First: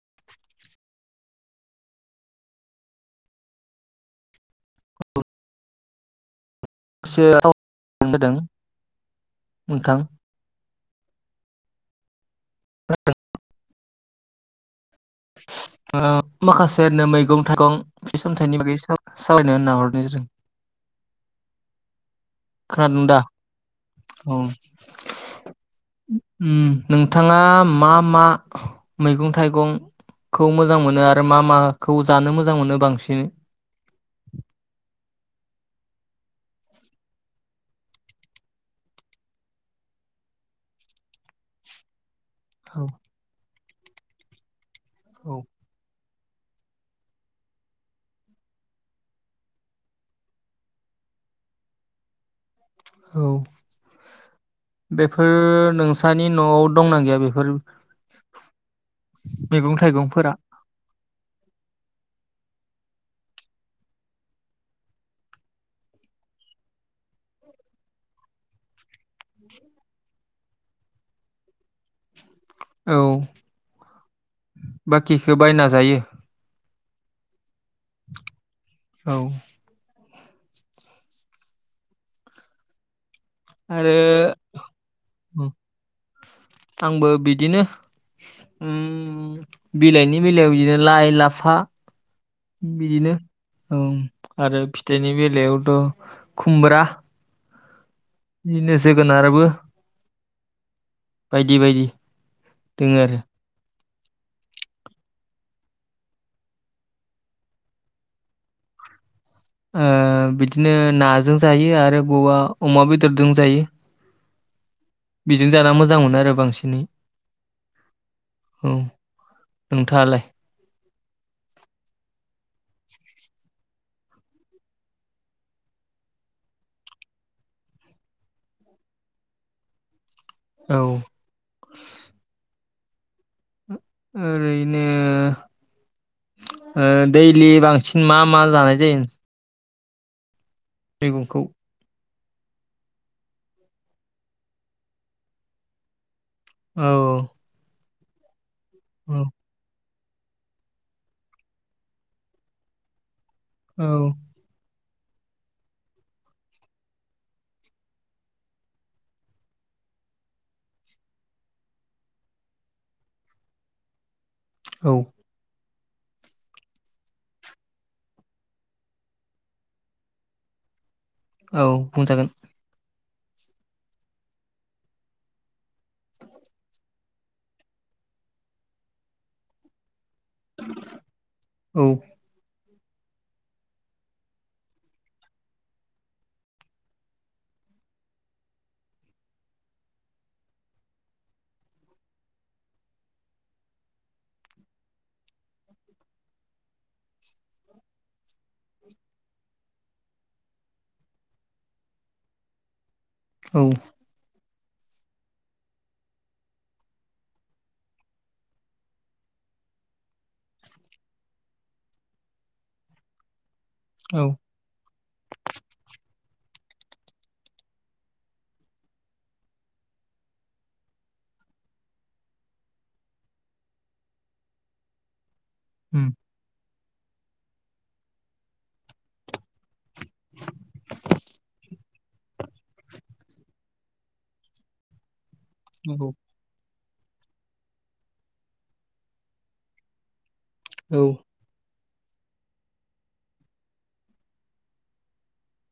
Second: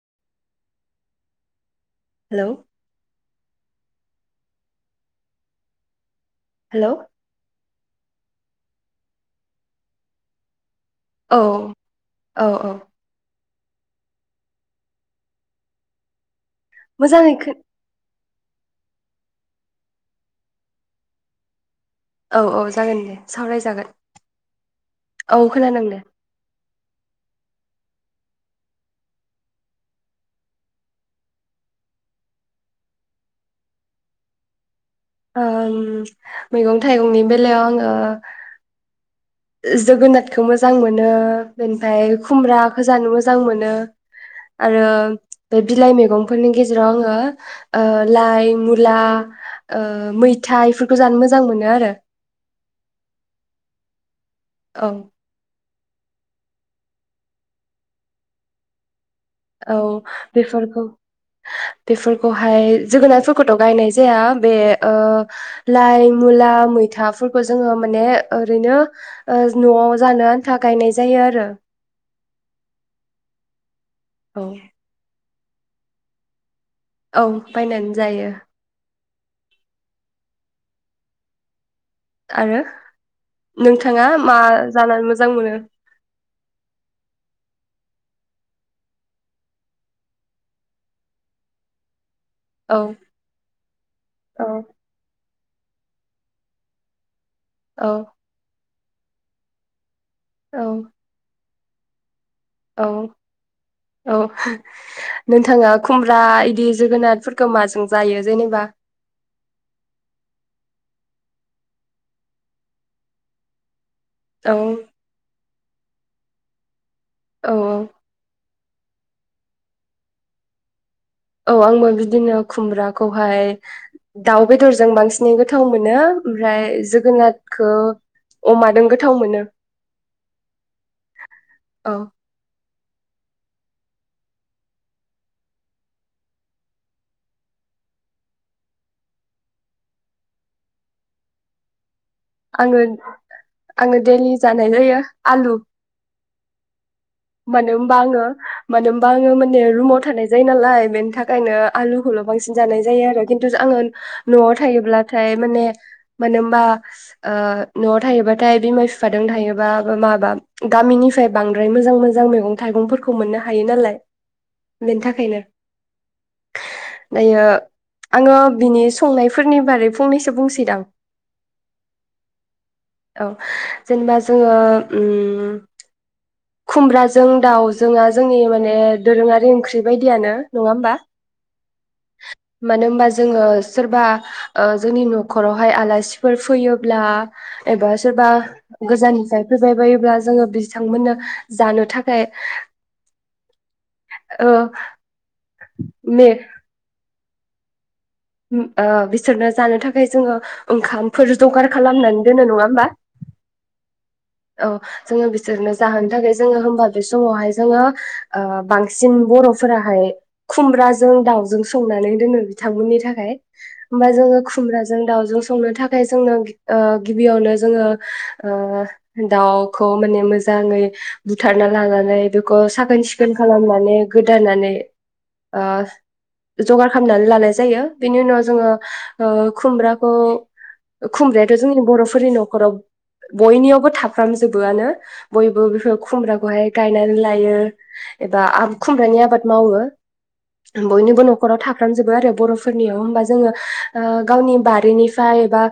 [inaudible] Hello hello [unintelligible] [unintelligible] नोंथां औ औ औ [inaudible] माखासेनो मोजाङै मैगं खो थाइगं बे सामथाइनि बागै सालायनो होनना हरनाय जादों औ औ जागोन खोनादों दे दा सावरायजागोन औ औ खोनादों दे नोंथाङा मा मा मैगं थाइगंखौ मोजां मोनो आरो मा माखौ जानो मोजां मोनो बांसिन ओं मैगं थाइगंनि बेलायाव आङो जोगोनाथखौ मोजां मोनो ओमफाय खुमब्राखो औ जानो मोजां मोनो [inaudible] आरो औ बे बिलाइ मैगं फोरनि गेजेराव आङो ओ लाइ मुला ओ मैथा बेफोरखौ जानो मोजां मोनो आरो औ औ बेफोर नों सानि न'आव दंना गैया बेफोर मैगं औ थाइगंफोरा बेफोरखौ बेफोरखौहाय जोगोनारफोरखौथ' गायनाय जाया बे ओ लाइ मुला मैथाफोरखौ जोङो माने ओरैनो न'आव जानो आन्था गायनाय जायो आरो औ औ सोबायनाजायो औ बायनानै जायो। औ आरो आरो नोंथाङा मा जानानै मोजां मोनो। आंबो बिदिनो उम बिलाइनि बेलायाव बिदिनो लाइ लाफा औ बिदिनो औ आरो फिथाइनि बेलायाव खुमब्रा औ बिनो जोगोनारबो औ बायदि बायदि औ दोङो आरो औ नोंथाङा खुमब्रा इदि जोगोनारफोरखो माजों जायो जेनेबा ओ बिदिनो नाजों जायो आरो बबवा अमा बेदरजों जायो। औ बेजों जाना मोजां मोनो आरो बांसिनै औ औ औ नोंथाङालाय औ आंबो बिदिनो खुमब्राखौहाय दाउ बेदरजों बांसिनै गोथाव मोनो ओमफ्राय जोगोनादखौ अमादों गोथाव मोनो। औ औ ओरैनो ओ दैलि बांसिन मा मा जानाय जायो। मैगंखौ आङो आङो दैडलि जानाय जायो आलु। औ बाङो मानो होनबा औ आङो माने रूमाव थानाय जायो नालाय बेनि थाखायनो आलुखौल' बांसिन जानाय जायो आरो। खिन्थु आङो औ न'आव थायोब्ला नाथाय माने मानो होमबा ओ न'आव थायोबाथाय बिमा बिफाजों थायोबा माबा गामिनिफ्राय बांद्राय मोजां मोजां मैगं थाइगंफोरखौ मोननो हायो नालाय। औ बेनि थाखायनो दायो आङो बिनि संनायफोरनि बारै फंनैसो बुंसैदां। औ बुंजागोन औ जेनेबा जोङो ओम खुमब्राजों दाउजोंआ जोंनि माने दोरोङारि ओंख्रि बायदि बिदियानो नङा होमबा औ मानो होमबा जोङो सोरबा ओ जोंनि न'खरावहाय आलासिफोर फैयो एबा सोरबा गोजाननिफ्राय फैबाय बायोब्ला जोङो बिथांमोननो जानो थाखाय। औ ने ओ बिसोरनो जानो थाखाय जोङो ओंखामफोर जगार खालामनानै दोनो नङा होमबा औ औ जोङो बिसोरनो जाहोनो थाखाय जोङो होमबा बे समावहाय जोङो ओ बांसिन बर'फोराहाय खुमब्राजों दावजों संनानै दोनो बिथांमोननि थाखाय होमबा औ जोङो खुमब्रा जों दाउजों संनो थाखाय ओ जोंनो गिबियावनो जोङो ओ दाउखौ माने मोजाङै बुथारना लानानै बेखौ साखोन सिखोन खालामनानै गोदानानै आ उम जगार खालामनानै लानाय जायो बेनि उनाव जोङो ओ खुमब्रा खौ खुमब्रायाथ' जोंनि बर' फोरनि नखराव बयनियावबो थाब फ्रामजोबोआनो बयबो बेफोर नंगौ खुमब्राखौहाय गायनानै लायो एबा आब खुमब्रानि आबाद मावो औ बयनिबो नखराव थाब खालामजोबो आरो बर'फोरनियाव होमबा जोङो ओ गावनि बारिनिफाय बा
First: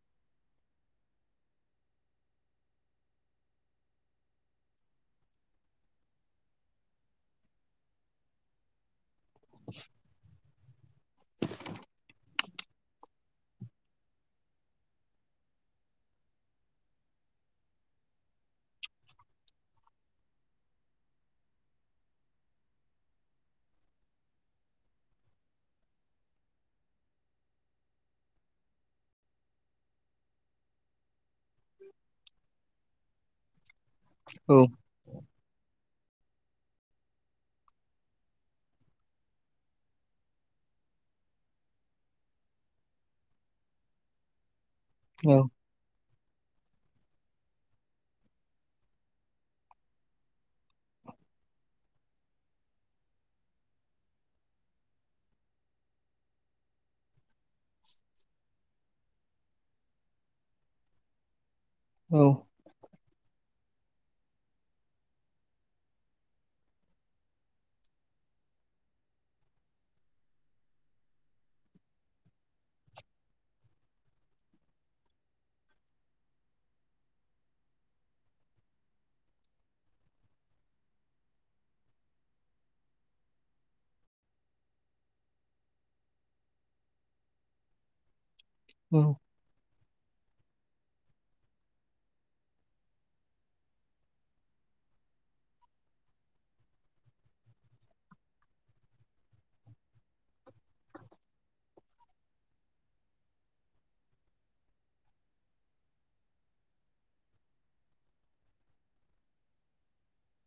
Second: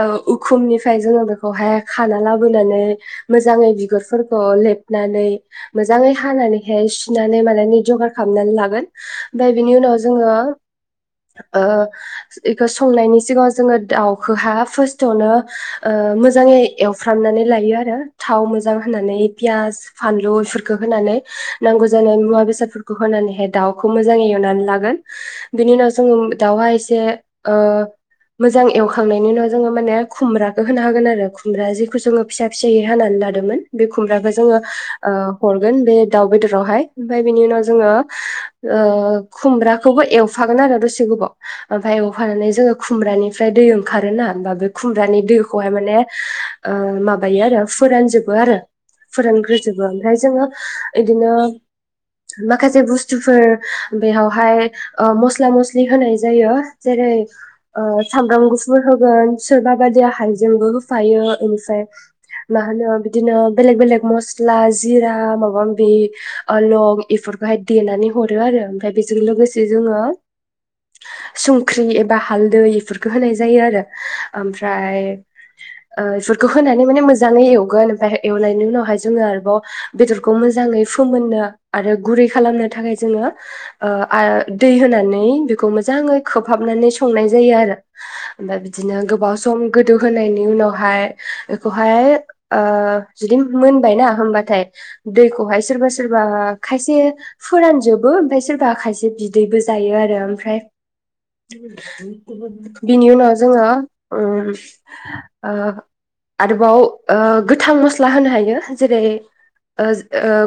ओ उखुमनिफ्राय जोङो बेखौहाय खाना लाबोनानै मोजाङै बिगुरफोरखौ लेबनानै मोजाङै हानानैहाय सुनानै मानानै जगार खालामनानै लागोन ओमफाय बिनि उनाव जोङो ओ इखौ संनायनि सिगाङाव जोङो दाउखौहा फारस्टआवनो ओ मोजाङै एवफ्रामनानै लायो आरो थाव मोजां होनानै पियास फानलु बेफोरखौ होनानै नांगौ जानाय मुवा बेसादफोरखौ होनानैहाय दाउखौ मोजाङै एवनानै लागोन बेनि उनाव जोङो दाउहा एसे ओ मोजां एवखांनायनि उनाव जोङो माने खुमब्राखौ होना हागोन आरो ओमफ्राय जेखौ जोङो फिसा फिसायो हानानै लादोंमोन बे खुमब्राखौ औ जोङो ओ हरगोन बे दाउ बेदरावहाय ओमफाय बेनि उनाव जोङो ओ खुमब्राखौबो एवफागोन आरो दसे गोबाव एवफानानै जोङो खुमब्रानिफ्राय दै ओंखारोना होमबा बे खुमब्रानि औ दैखौहाय माने ओ माबायो आरो फोरानजोबो आरो फोरानग्रोजोबो ओमफ्राय जोङो इदिनो माखासे बुस्थुफोर बेयावहाय ओ मस्ला मस्लि होनाय जायो जेरै ओ सामब्राम गुफुर होगोन सोरबा बायदिया हायजेंबो होफायो फाय मा होनो बिदिनो बेलग बेलेग मस्ला जिरा माबा-माबि लं एफोरखौहाय देनानै हरो आरो ओमफ्राय बेजों लोगोसे जोङो संख्रि एबा हालदै इफोरखौ होनाय जायो आरो ओमफ्राय ओ एफोरखौ होनानै माने मोजाङै एवगोन ओमफफ्राय एवनायनि उनावहाय जोङो आरोबाव बेदरखौ मोजाङै फोमोननो आरो गुरै खालामनो थाखाय जोङो ओ दै होनानै बेखौ मोजाङै खोबहाबनानै संनाय जायो आरो ओमफाय बिदिनो औ गोबाव सम गो दु होनायनि उनाव हाय एखौहाय ओ जुदि मोनबायना होनबाथाय दैखौहाय सोरबा सोरबा खायसे फोरानजोबो ओमफ्राय सोरबा खायसे बिदैबो जायो आरो ओमफ्राय बिनि उनाव जोङो उम ओ आरोबाव ओ गोथां मस्ला होनो हायो जेरै ओ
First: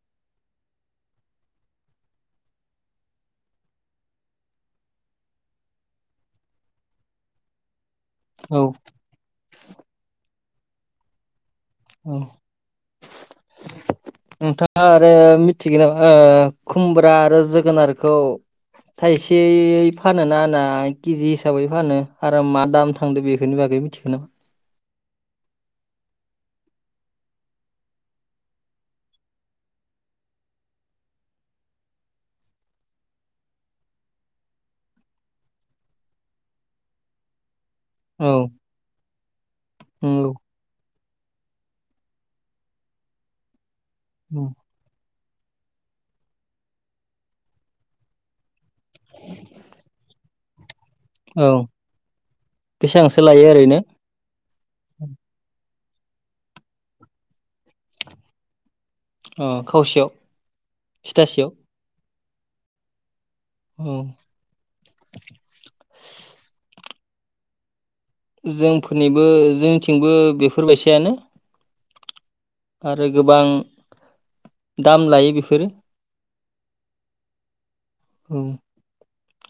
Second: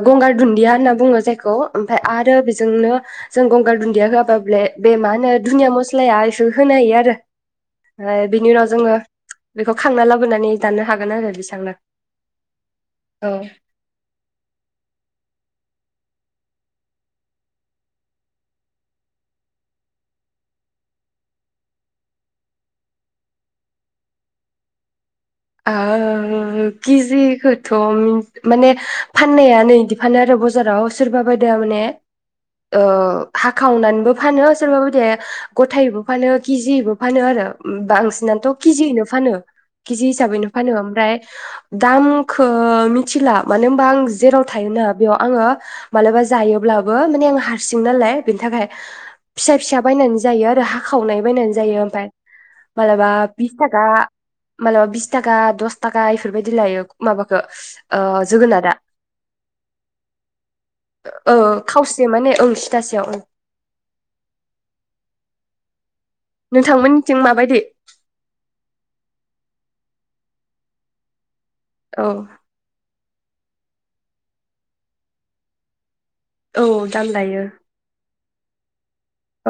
गंगार दुन्दिया होनना बुङो जायखौ ओमफ्राय आरो बेजोंनो जों गंगार दुन्दिया होआबाबल बे मा होनो धुनिया मस्लाया एसे होनो हायो आरो बिनि उनाव औ जोङो खांना लाबोनानै दानो हागोन आरो बिसोर औ नोंथाङा आरो मिथिगोन नामा ओ खुमब्रा आरो जोगोनारखौ थायसे फानो ना कि जि हिसाबै फानो आरो मा दाम थांदो बेखोरनि बागै मिथिगो ना ओ केजिखौथ' माने फाननाया नै इदि फानो आरो बजाराव सोरबा बायदिया माने ओ हाखावनानैबो फानो सोरबा बायदिया गथायैबो फानो केजिबो फानो आरो औ बांसिनाथ' केजियैनो फानो केजि नंगौ ओमफ्राय दामखौ मिथिला मानो बा आं जेराव उम थायोना बेयाव आङो मालाबा जायोब्लाबो माने आं हारसिं नालाय बेनि थाखाय फिसा फिसा बायनानै जायो आरो हा खावनाय बायनानै औ जायो ओमफाय मालाबा बेसेबांसो लायो बिस ओरैनो थाखा मालाबा बिस दस थाखा इफोरबायदि लायो माबाखौ ओ जोगोनारा अ खावसेयाव ओ थिथासेयाव खावसे माने ओं सिथासेयाव ओं औ नोंथांमोननिथिं माबायदि जोंफोरनिबो जोंनिथिंबो बेफोरबायसानो औ आरो गोबां दाम लायो बेफोरो औ दाम लायो औ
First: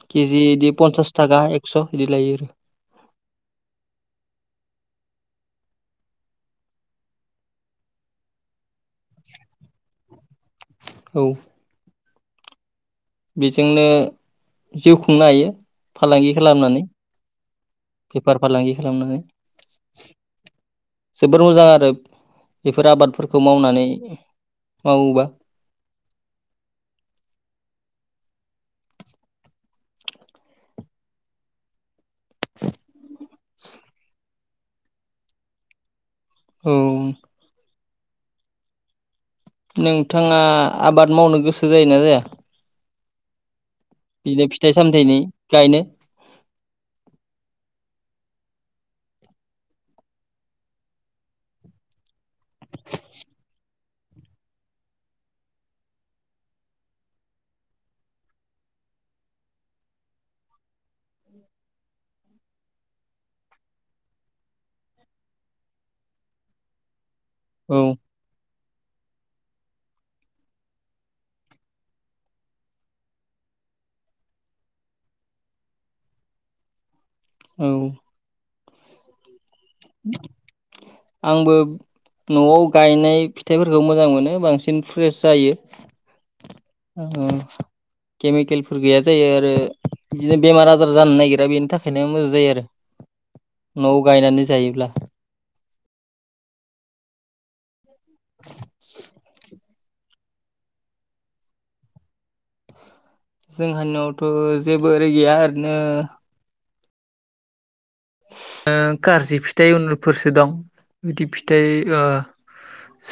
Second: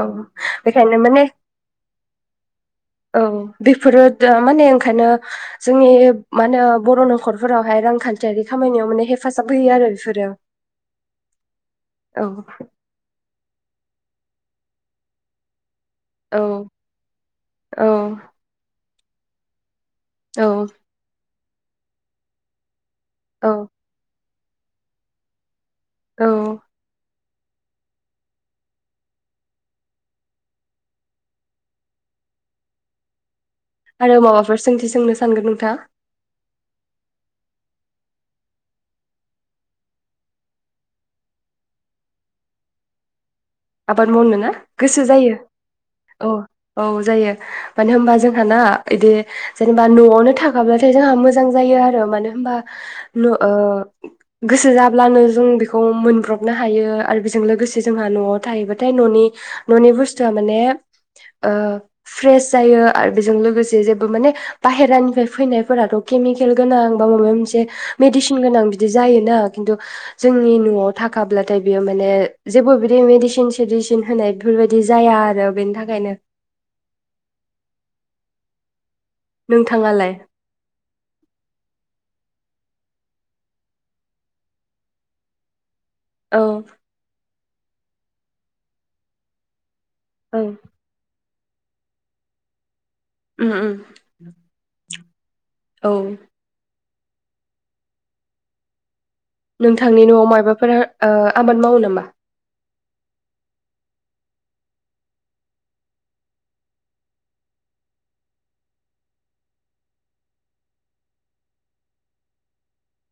औ केजि इदि बेखायनो पन्सास माने थाखा एकस' बिदि लायो आरो औ बेफोरो माने ओंखायनो जोंनि मा होनो बर' न'खरफोरावहाय रांखान्थियारि खामानियाव माने हेफाजाब होयो आरो बेफोरो औ औ बेजोंनो जिउ खुंनो हायो फालांगि औ खालामनानै औ बेफार फालांगि खालामनानै औ जोबोर मोजां आरो बेफोर आबादफोरखौ औ मावनानै मावोबा औ [inaudible] आरो मा बाफोर सोंथि सोंनो सानगोन नोंथाङा औ नोंथाङा आबाद मावनो गोसो जायोना जाया आबाद मावनो बिदिनो ना फिथाइ गोसो सामथाइनि जायो गायनो औ औ जायो मानो होनबा जोंहा ना इदि जेनेबा न'आवनो थाखाब्लाथाय जोंहा मोजां जायो आरो मानो होनबा न' ओ गोसो जाब्लानो जों बेखौ मोनब्रबनो हायो आरो बेजों लोगोसे जोंहा न'आव थायोबाथाय न'नि न'नि बुस्थुआ माने ओ फ्रेस जायो आरो बेजों लोगोसे बाहेरानिफ्राय फैनायफोरा माने केमिकेल गोनां बा‌ माबा मोनसे औ मेदिसिन‌ गोनां बि जायोना खिन्थु जोंनि न'आव थाखाब्लाथाय बियो माने जेबो बिदि मसि न सिडिसिन होनाय बेफोरबायदि जाया आरो बेनि थाखायनो औ नोंथाङालाय आंबो न'आव गायनाय फिथाइफोरखौ मोजां मोनो बांसिन फ्रेस जायो औ औ केमिकेलफोर गैया जायो आरो औ बिदिनो बेमार आजार जानो नागिर आरोा बेनि थाखायनो मोजां जायो आरो उम उम न'आव गायनानै जायोब्ला औ [inaudible] नोंथांनि न'आव मायाबाफोरा ओ आबाद मावो नामा? जोंहानि'आवथ' जेबो ओरै गैया ओरैनो ओ गारजि फिथाइ उनफोरसो दं बिदि फिथाइ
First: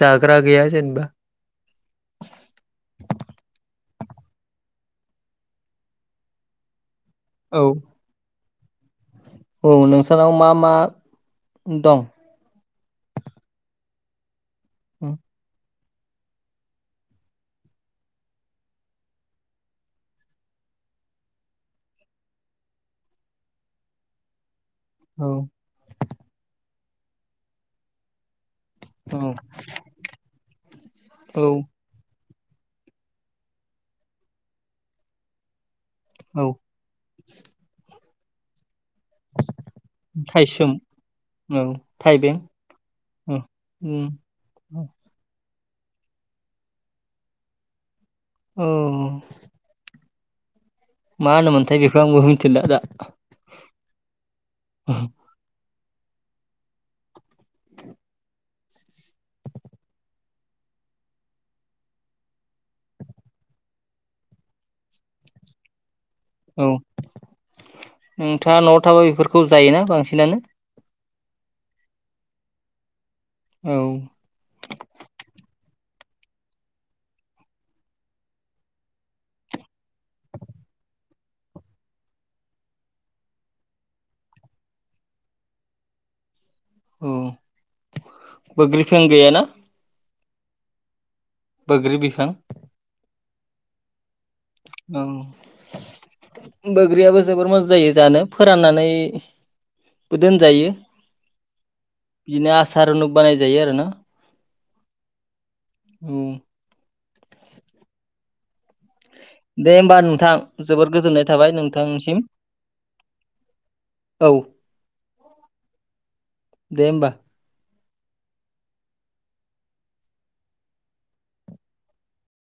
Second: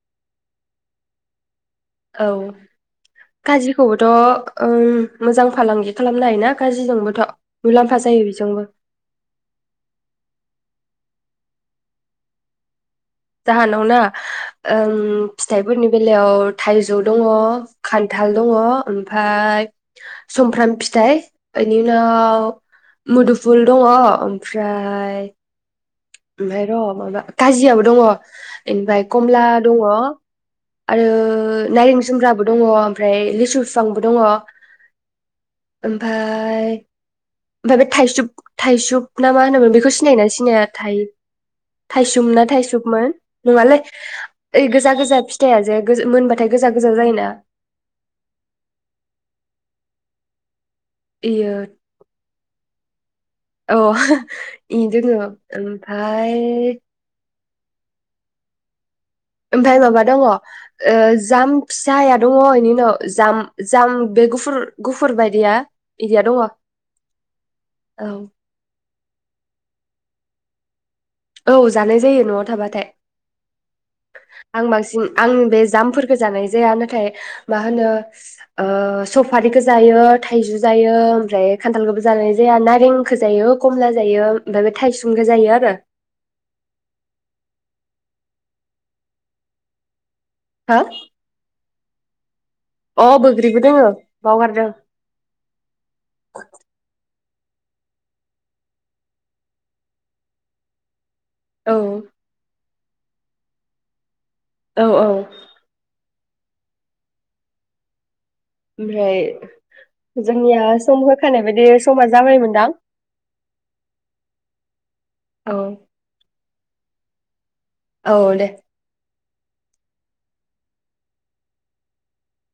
जाग्रा गैया जेनेबा औ गाजिखौबोथ' मोजां फालांगि खालामनो हायोना गाजिजोंबो औ मुलाम्फा जायो बेजोंबो औ नोंसोरनाव मा मा दं जाहानाव ना ओ औ फिथाइ फोरनि बेलायाव थाइजौ दङ खान्थाल दङ ओमफाय सुमफ्राम फिथाइ बेनि उनाव मुदुफुल दङ ओम फ्राय औ ओमफाय र' माबा काजियाबो दङ बेनिफ्राय कमला दङ आरो औ नाइरें जुम्ब्राबो दं दङ ओमफ्राय लिसु फिफांबो दङ ओमफ्राय औ ओमफ्राय बे थाइसु थाइसुब ना मा होनोमोन बेखौ सिनायोना सिनाया थायसोम औ थायसुम थाइबें औ ना थायसुममोन नङालै उम ओइ औ गोजा गोजा फि [unintelligible] जाया मोनबाथाय गोजा गोजा जायोना औ मा इयो होनोमोनथाय बेखौ आंबो मिथिला दा अ इ दोङो ओमफाय ओमफ्राय माबा दङ जाम फिसाया दङ बेनि उनाव जाम जाम बे गुफुर गुफुर बायदिया इदिया दङ औ नोंथाङा न'आव थाबा बेफोरखौ जायोना बा सिनानो औ जानाय जायो न'आव थाबाथाय-' औ आं बांसिन आं बे जामफोरफोरखौ जानाय जाया नाथाय मा होनो ओ सफारिखौ जायो थाइजौ जायो ओमफ्राय खान्थालखौबो जानाय जाया नारेंखौ जायो कमला जायो ओमफ्राय बे थायसुंखौ जायो आरो। औ बोग्रि बिफां गैयाना। हा बोग्रि बिफां। औ बोग्रिबो दोङो। बावगारदों औ बोग्रिया बो जोबोर मोजां जायो जानो फोराननानैबो दोनजायो। औ सारुनु बानाय जायो आरो ना। औ औ औ ओमफ्राय दे होमबा नोंथां जोंनिया जोबोर सम गोजोननाय होखानाय थाबाय बायदि समा नोंथांनिसिम जाबायमोनदां औ औ दे होमबा औ दे